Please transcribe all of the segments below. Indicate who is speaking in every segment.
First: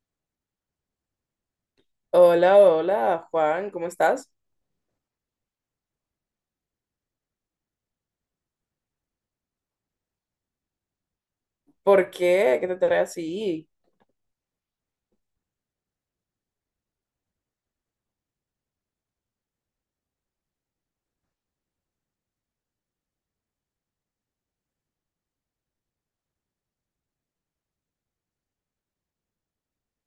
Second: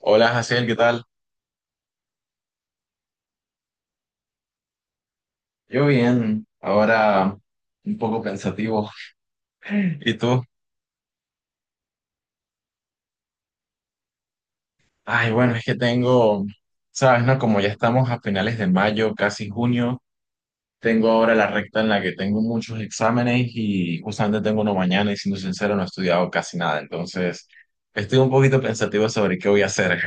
Speaker 1: Hola, Jaciel, ¿qué tal?
Speaker 2: Hola, hola, Juan, ¿cómo estás?
Speaker 1: Yo bien, ahora un poco pensativo. ¿Y tú?
Speaker 2: ¿Por qué? ¿Qué te trae así?
Speaker 1: Ay, bueno, es que tengo, sabes, ¿no? Como ya estamos a finales de mayo, casi junio, tengo ahora la recta en la que tengo muchos exámenes y justamente tengo uno mañana y siendo sincero no he estudiado casi nada, entonces estoy un poquito pensativo sobre qué voy a hacer.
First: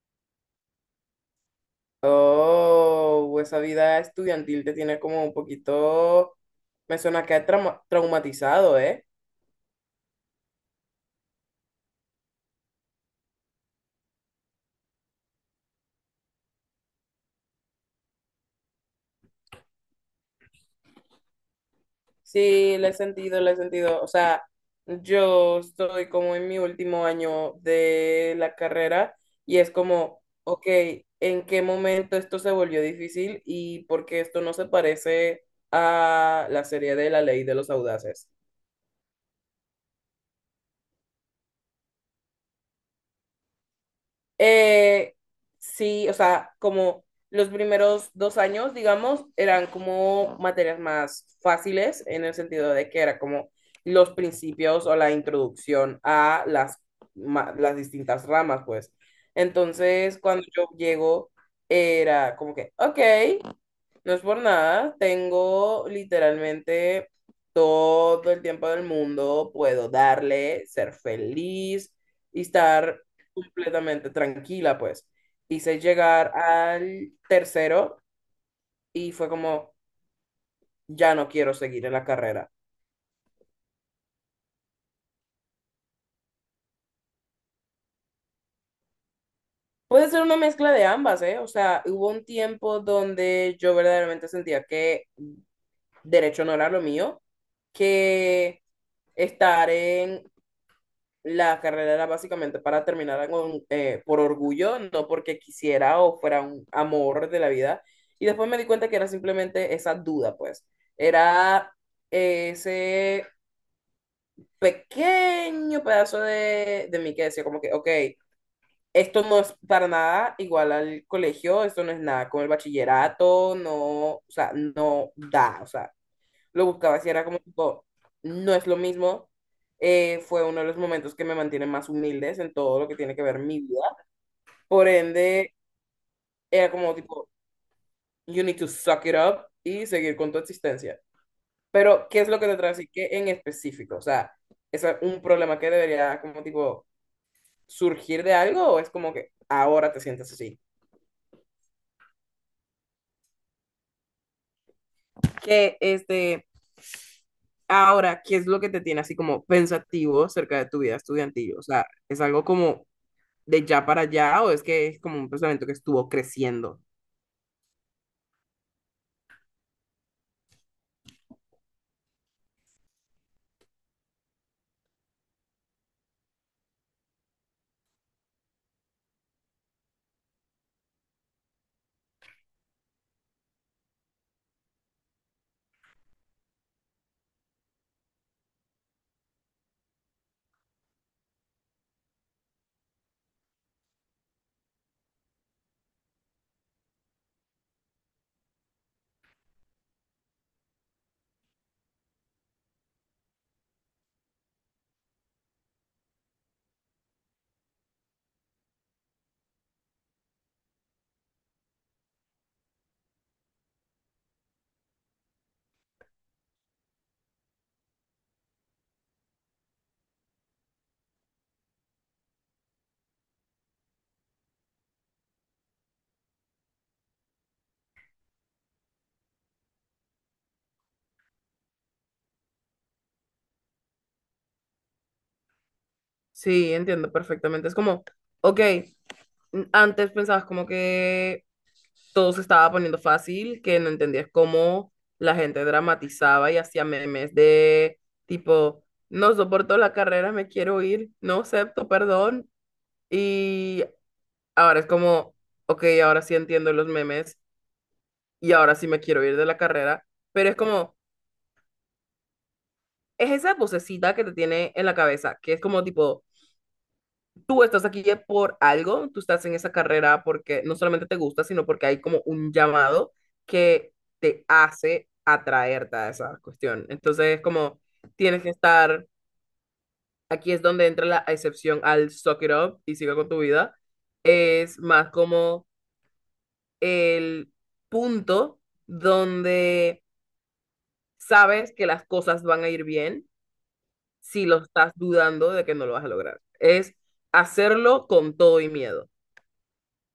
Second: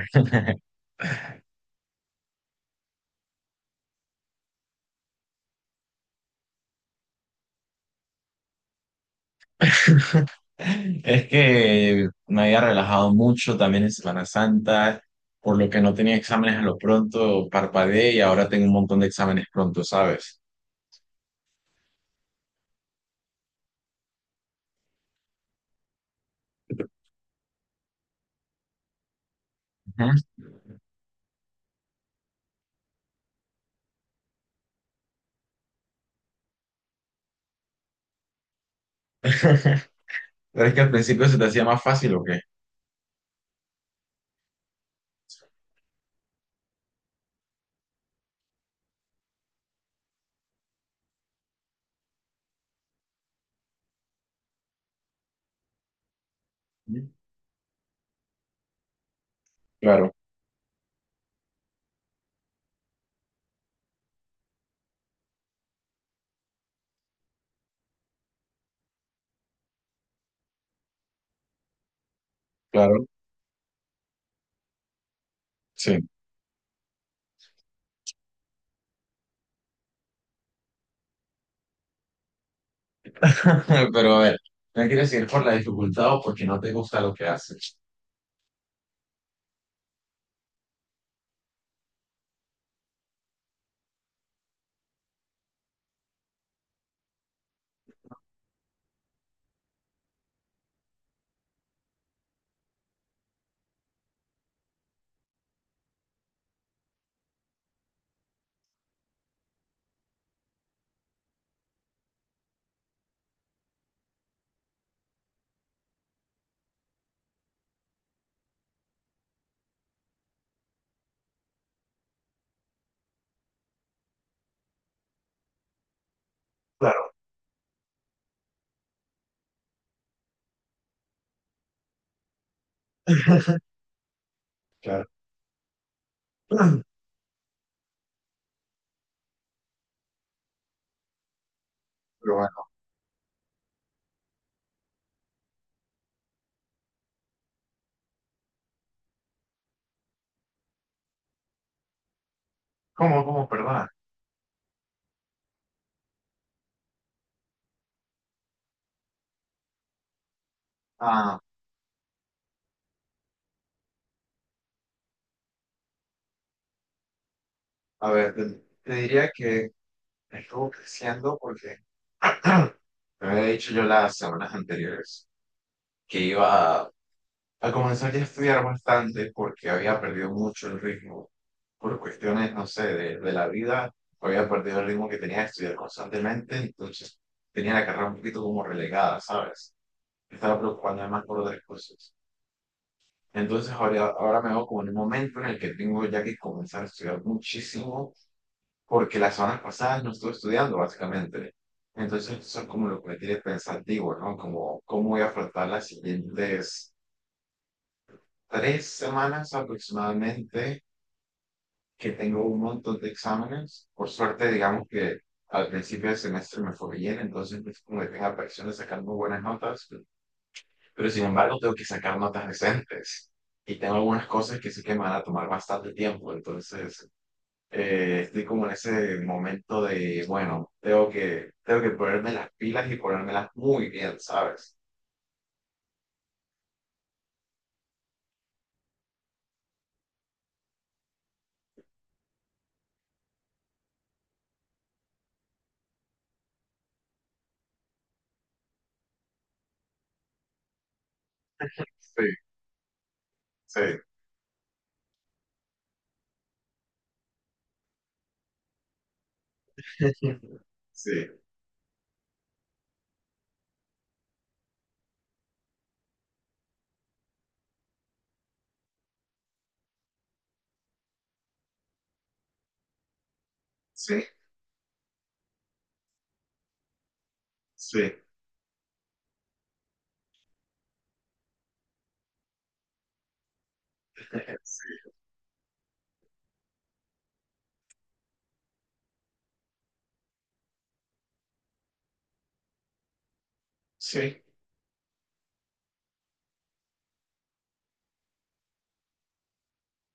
Speaker 2: Oh, esa vida estudiantil te tiene como un poquito, me suena que ha traumatizado, ¿eh?
Speaker 1: Es que me había relajado mucho también en Semana Santa, por lo que no tenía exámenes a lo pronto, parpadeé y ahora tengo un montón de exámenes pronto, ¿sabes?
Speaker 2: Sí, le he sentido, o sea, yo estoy como en mi último año de la carrera y es
Speaker 1: Ujú.
Speaker 2: como, ok, ¿en qué momento esto se volvió difícil y por qué esto no se parece a la serie de La Ley de los Audaces?
Speaker 1: Pero es que al principio se te hacía más fácil o qué?
Speaker 2: Eh, sí, o sea, como los primeros dos años, digamos, eran como materias más fáciles en el sentido de que era como los principios o la introducción a las, las distintas ramas, pues.
Speaker 1: Claro,
Speaker 2: Entonces, cuando yo llego, era como que, ok. No es por nada, tengo literalmente todo el tiempo del mundo, puedo darle, ser feliz y estar
Speaker 1: claro,
Speaker 2: completamente tranquila, pues. Hice
Speaker 1: sí.
Speaker 2: llegar al tercero y fue como, ya no quiero seguir en la carrera.
Speaker 1: Pero a ver, no quieres ir por la dificultad o porque no te gusta lo que haces.
Speaker 2: Puede ser una mezcla de ambas, ¿eh? O sea, hubo un tiempo donde yo verdaderamente sentía que derecho no era lo mío, que estar en la carrera era básicamente para terminar con, por orgullo, no porque quisiera o fuera un amor de la vida. Y después me di cuenta que era simplemente esa duda, pues. Era ese pequeño pedazo de mí que decía como que, ok, esto no es para nada igual al colegio, esto no es nada con el bachillerato, no, o sea, no da, o sea, lo buscaba, si
Speaker 1: Claro,
Speaker 2: era como tipo, no es lo mismo. Fue uno de los momentos que me mantiene más humildes en todo lo que tiene que ver mi vida. Por
Speaker 1: claro.
Speaker 2: ende, era como tipo, you need to suck it up y seguir con tu existencia. Pero, ¿qué es
Speaker 1: Pero
Speaker 2: lo que te
Speaker 1: bueno,
Speaker 2: trae así? ¿Qué en específico? O sea, ¿es un problema que debería como tipo surgir de algo o es como que ahora te sientes así?
Speaker 1: ¿cómo, cómo, perdón?
Speaker 2: Que este, ahora, ¿qué es lo que te tiene así como pensativo acerca de tu vida
Speaker 1: Ah,
Speaker 2: estudiantil? O sea, ¿es algo como de ya para allá o es que es como un pensamiento que estuvo creciendo?
Speaker 1: a ver, te diría que estuvo creciendo porque me había dicho yo las semanas anteriores que iba a comenzar ya a estudiar bastante porque había perdido mucho el ritmo por cuestiones, no sé, de la vida. Había perdido el ritmo que tenía de estudiar constantemente, entonces tenía la carrera un poquito como relegada, ¿sabes? Me estaba preocupando además por otras cosas. Entonces ahora me veo como en un momento en el que tengo ya que comenzar a estudiar muchísimo porque las semanas pasadas no estuve estudiando, básicamente. Entonces, eso es como lo que me tiene pensativo, ¿no? Como cómo voy a afrontar las siguientes tres semanas aproximadamente, que tengo un montón de exámenes. Por suerte, digamos que al principio del semestre me fue bien, entonces no es como que tenga presión de sacar muy buenas notas, pero sin embargo tengo que sacar notas decentes. Y tengo algunas cosas que sí que me van a tomar bastante tiempo, entonces estoy como en ese momento de, bueno, tengo que ponerme las pilas y ponérmelas muy bien, ¿sabes?
Speaker 2: Sí, entiendo perfectamente. Es como, ok, antes pensabas como que todo se estaba poniendo fácil, que no entendías cómo la gente dramatizaba y hacía memes de tipo, no soporto la carrera, me quiero ir, no
Speaker 1: Sí,
Speaker 2: acepto, perdón.
Speaker 1: sí,
Speaker 2: Y ahora es como, ok, ahora sí entiendo los memes y ahora sí me quiero ir de la carrera, pero es como,
Speaker 1: sí,
Speaker 2: es esa vocecita que te tiene en la cabeza, que es como tipo tú estás aquí ya por algo, tú estás en esa carrera porque no solamente te gusta, sino porque hay como un llamado que
Speaker 1: sí,
Speaker 2: te hace atraerte a esa cuestión. Entonces, como
Speaker 1: sí,
Speaker 2: tienes que estar, aquí es donde entra la excepción al suck it up y sigue con tu vida.
Speaker 1: sí,
Speaker 2: Es más como el punto donde sabes que las cosas van a ir bien
Speaker 1: sí.
Speaker 2: si lo estás dudando de que no lo vas a lograr. Es hacerlo con todo y miedo.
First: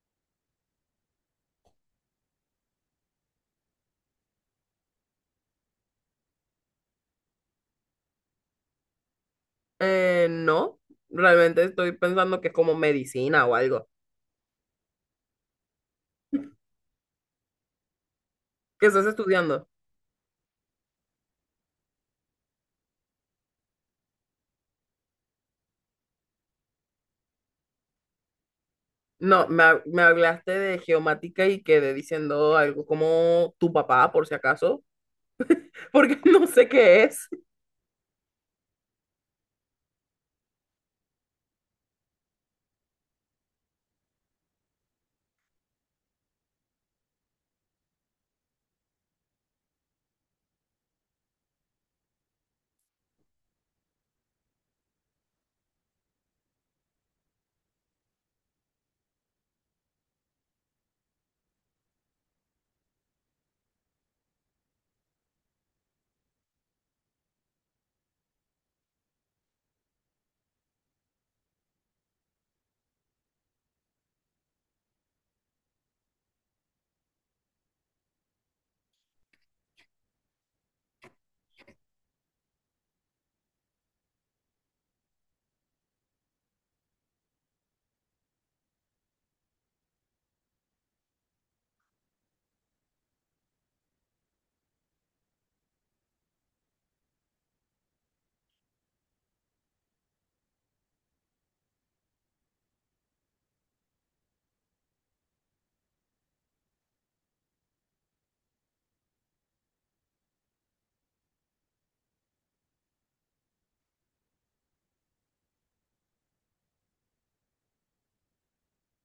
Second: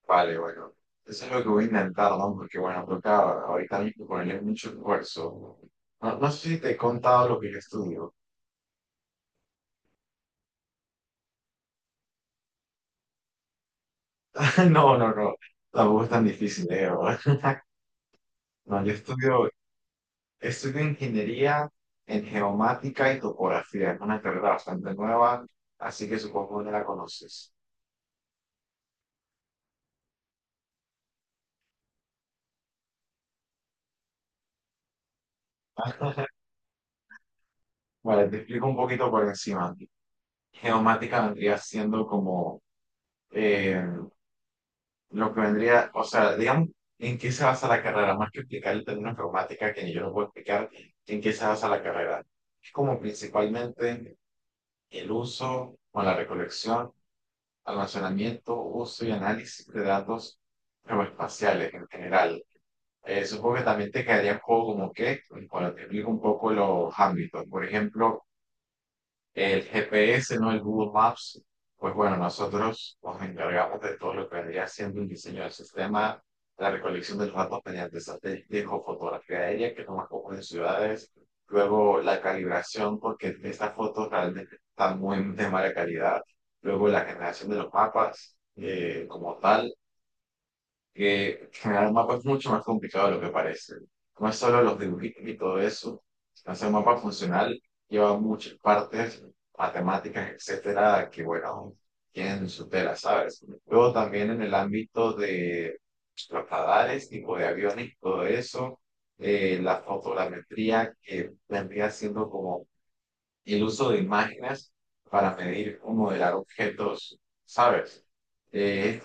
Speaker 1: Vale, bueno. Eso es lo que voy a intentar, ¿no? Porque, bueno, toca ahorita mismo ponerle mucho esfuerzo. No, no sé si te he contado lo que yo estudio.
Speaker 2: No, realmente estoy pensando que es como medicina o algo.
Speaker 1: No, no, no. Tampoco es tan difícil, ¿eh? No,
Speaker 2: ¿Qué
Speaker 1: yo
Speaker 2: estás
Speaker 1: estudio,
Speaker 2: estudiando?
Speaker 1: Estudio ingeniería en geomática y topografía. Es una carrera bastante nueva, así que supongo que no la conoces.
Speaker 2: No, me, me hablaste de geomática y quedé diciendo algo como tu papá, por si acaso, porque no sé qué es.
Speaker 1: Vale, te explico un poquito por encima. Geomática vendría siendo como eh, lo que vendría, o sea, digamos, en qué se basa la carrera, más que explicar el término geomática, que yo no puedo explicar, en qué se basa la carrera. Es como principalmente el uso o la recolección, almacenamiento, uso y análisis de datos geoespaciales en general. Supongo que también te quedaría un poco como que, cuando te explico un poco los ámbitos, por ejemplo, el GPS, ¿no? El Google Maps, pues bueno, nosotros nos encargamos de todo lo que vendría siendo el diseño del sistema, la recolección de los datos mediante satélites o fotografía aérea, que es lo más común en ciudades, luego la calibración, porque estas fotos realmente están muy de mala calidad, luego la generación de los mapas como tal, que generar un mapa es mucho más complicado de lo que parece. No es solo los dibujitos y todo eso. Hacer un mapa funcional lleva muchas partes, matemáticas, etcétera, que bueno, tienen su tela, ¿sabes? Luego también en el ámbito de los radares, tipo de aviones, y todo eso, la fotogrametría que vendría siendo como el uso de imágenes para medir o modelar objetos, ¿sabes? Eh,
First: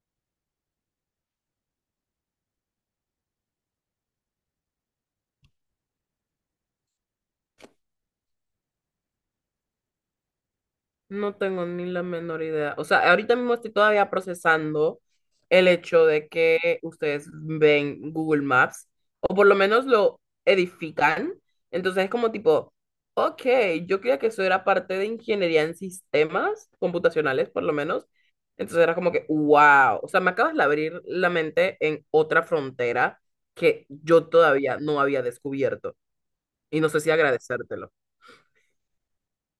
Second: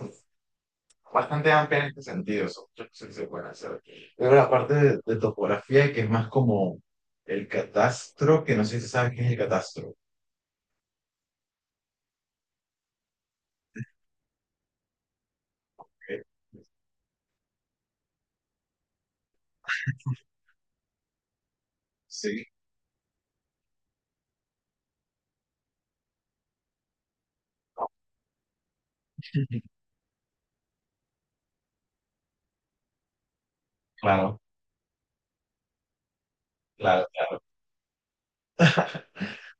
Speaker 1: Bastante amplia en este sentido. Son muchas cosas que se pueden hacer. Luego la parte de topografía, que es más como el catastro, que no sé si sabes qué es el catastro. ¿Ok?
Speaker 2: No tengo ni la menor idea. O sea, ahorita mismo estoy todavía procesando el hecho de que ustedes ven Google Maps o por lo menos lo edifican. Entonces es como
Speaker 1: Sí.
Speaker 2: tipo, ok, yo creía que eso era parte de ingeniería en sistemas computacionales, por lo
Speaker 1: Claro,
Speaker 2: menos. Entonces era como que, wow. O sea, me acabas de abrir la mente en otra frontera que yo
Speaker 1: claro,
Speaker 2: todavía no había descubierto. Y no sé
Speaker 1: claro.
Speaker 2: si agradecértelo.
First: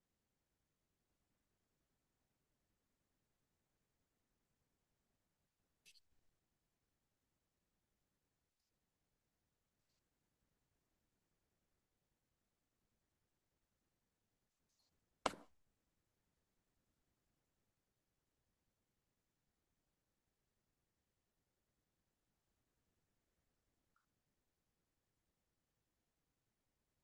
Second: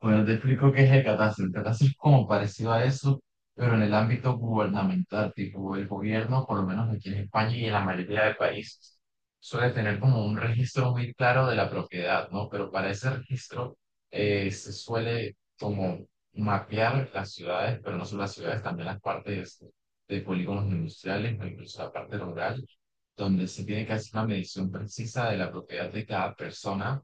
Speaker 1: Bueno, te explico qué es el catastro. El catastro es como parecido a eso, pero en el ámbito gubernamental, tipo el gobierno, por lo menos aquí en España y en la mayoría de países, suele tener como un registro muy claro de la propiedad, ¿no? Pero para ese registro se suele como mapear las ciudades, pero no solo las ciudades, también las partes de polígonos industriales, o incluso la parte rural, donde se tiene que hacer una medición precisa de la propiedad de cada persona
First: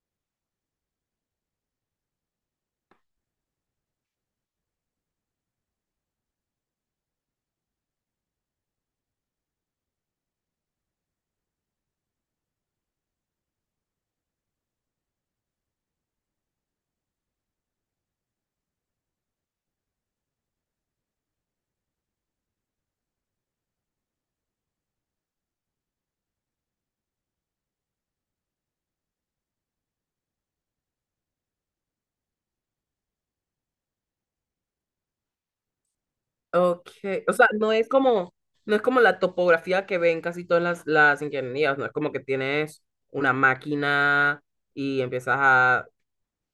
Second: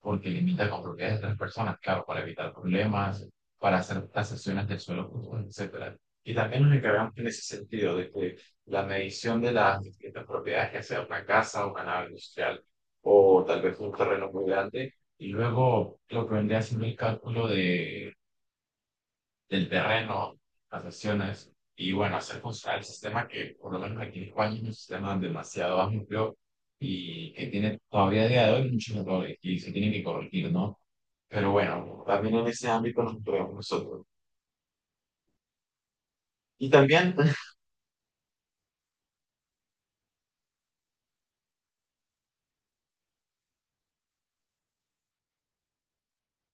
Speaker 1: porque limita con propiedades de otras personas, claro, para evitar problemas, para hacer tasaciones del suelo, común, etcétera. Y también nos encargamos en ese sentido de que la medición de las distintas propiedades, ya sea una casa, una nave industrial o tal vez un terreno muy grande, y luego lo que vendría siendo el cálculo de del terreno, las sesiones, y bueno, hacer funcionar el sistema que por lo menos aquí en España es un sistema demasiado amplio y que tiene todavía a día de hoy muchos errores y se tienen que corregir, ¿no? Pero bueno, también en ese ámbito nos movemos nosotros. Y
Speaker 2: Ok,
Speaker 1: también,
Speaker 2: o sea, no es como, no es como la topografía que ven casi todas las ingenierías, no es como que tienes una máquina y empiezas a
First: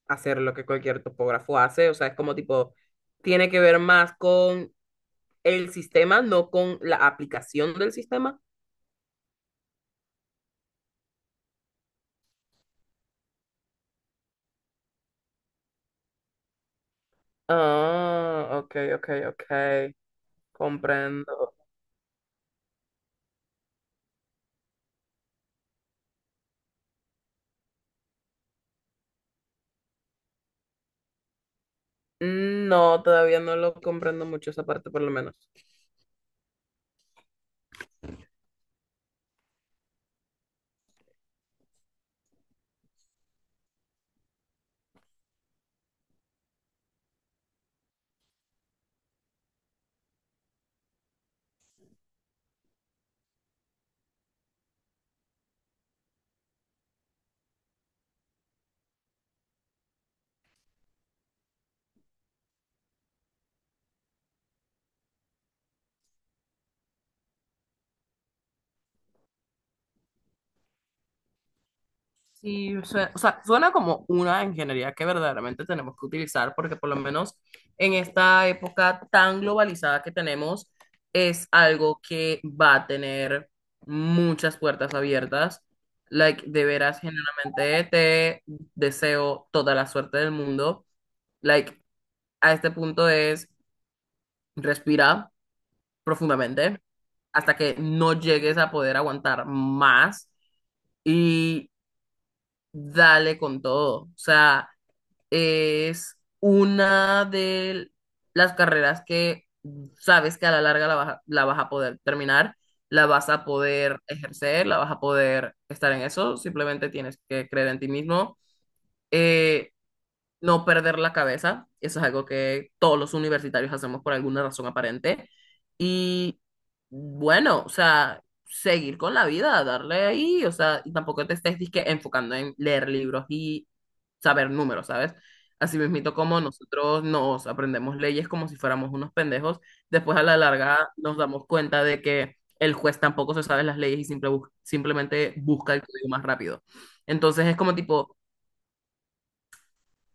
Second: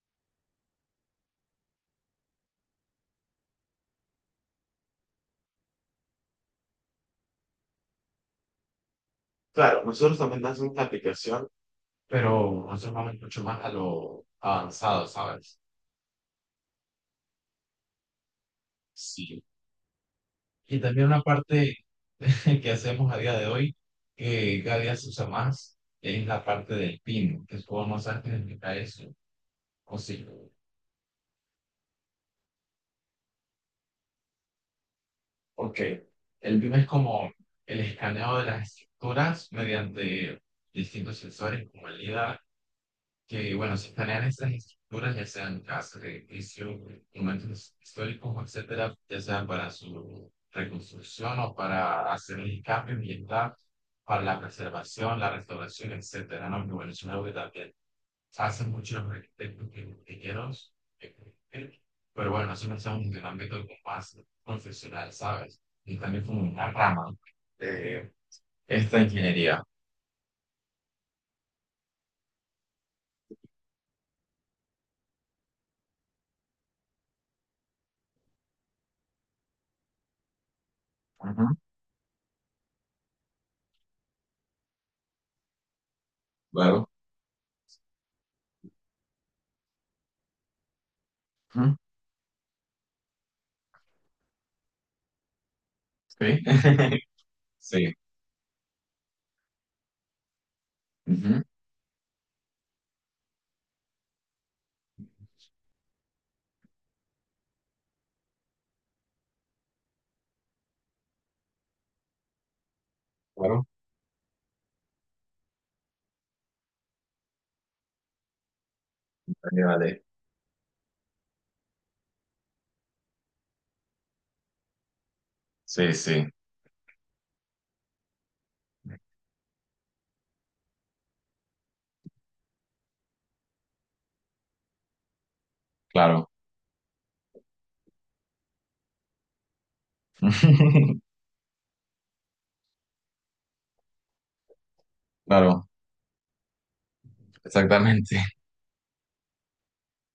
Speaker 2: hacer lo que cualquier topógrafo hace, o sea, es como tipo, tiene que ver más con el sistema, no con la aplicación del sistema.
Speaker 1: claro, nosotros también hacemos la aplicación, pero nosotros vamos mucho más a lo avanzado, ¿sabes?
Speaker 2: Ah, ok, ok,
Speaker 1: Sí.
Speaker 2: ok,
Speaker 1: Y también una
Speaker 2: comprendo.
Speaker 1: parte que hacemos a día de hoy, que cada día se usa más, es la parte del pino, que es como más fácil explicar eso, o sí,
Speaker 2: No, todavía no lo comprendo mucho esa parte, por lo menos.
Speaker 1: porque el pino es como el escaneo de las estructuras mediante distintos sensores como el LIDAR que, bueno, se planean estas estructuras, ya sean casas, edificios, monumentos históricos, etcétera, ya sea para su reconstrucción o para hacer el cambio ambiental, para la preservación, la restauración, etcétera, ¿no? Que bueno, es una obra que hacen muchos arquitectos que ingenieros, eh, eh, pero bueno, eso no estamos en un ámbito como más profesional, ¿sabes? Y también como una rama de esta ingeniería.
Speaker 2: Sí, suena, o sea, suena como una ingeniería que verdaderamente tenemos que utilizar porque por lo menos en esta época tan globalizada que tenemos
Speaker 1: Ujú.
Speaker 2: es algo que va a tener muchas puertas abiertas. Like, de
Speaker 1: Claro.
Speaker 2: veras, genuinamente te deseo toda la suerte del mundo.
Speaker 1: Ujú.
Speaker 2: Like, a este punto es respira
Speaker 1: Sí.
Speaker 2: profundamente hasta que
Speaker 1: Sí.
Speaker 2: no llegues a poder aguantar más
Speaker 1: Ujú.
Speaker 2: y dale con todo. O sea, es una de las carreras que sabes que a la larga la vas a poder terminar, la vas a
Speaker 1: Claro.
Speaker 2: poder ejercer, la vas a poder estar en eso, simplemente tienes que creer en ti mismo.
Speaker 1: Vale,
Speaker 2: Eh,
Speaker 1: vale.
Speaker 2: no perder la cabeza, eso es algo que todos los universitarios hacemos por alguna razón aparente.
Speaker 1: Sí, sí,
Speaker 2: Y bueno, o sea, seguir con la vida, darle ahí, o sea, y tampoco te estés disque enfocando en leer libros y saber números, ¿sabes? Así mismito
Speaker 1: claro.
Speaker 2: como nosotros nos aprendemos leyes como si fuéramos unos pendejos, después a la larga nos damos cuenta de que el juez tampoco se sabe las leyes y simplemente
Speaker 1: Claro,
Speaker 2: busca el código más rápido. Entonces es como tipo
Speaker 1: exactamente,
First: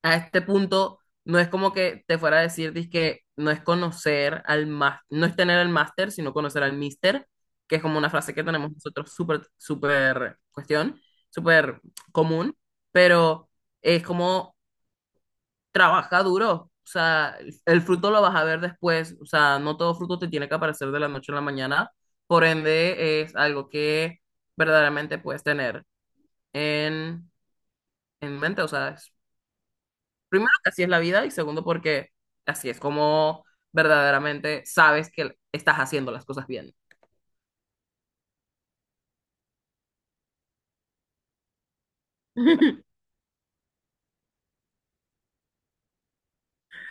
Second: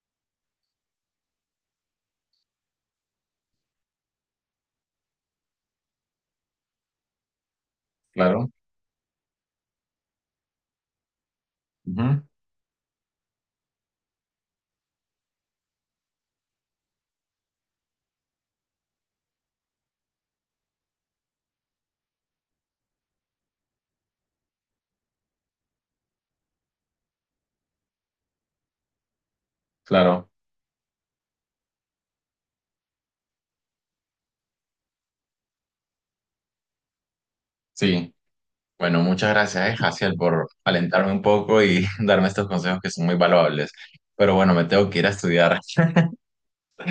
Speaker 2: a este punto no es como que te fuera a decir que no es conocer al más, no es tener el máster, sino conocer al mister, que es como una frase que
Speaker 1: claro.
Speaker 2: tenemos nosotros súper, súper cuestión, súper
Speaker 1: Ujú.
Speaker 2: común, pero es como trabaja duro, o sea, el fruto lo vas a ver después, o sea, no todo fruto te tiene que aparecer de la noche a la mañana, por ende es algo que verdaderamente puedes tener en, en mente, o sea, es
Speaker 1: Claro,
Speaker 2: primero, que así es la vida y segundo, porque así es como verdaderamente sabes que estás haciendo las cosas bien.
Speaker 1: sí. Bueno, muchas gracias, Jaciel, por alentarme un poco y darme estos consejos que son muy valuables. Pero bueno, me tengo que ir a estudiar.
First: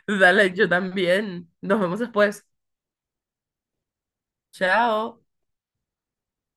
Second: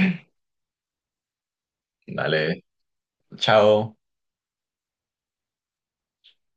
Speaker 2: Dale, yo también. Nos vemos después.
Speaker 1: Dale, chao.
Speaker 2: Chao.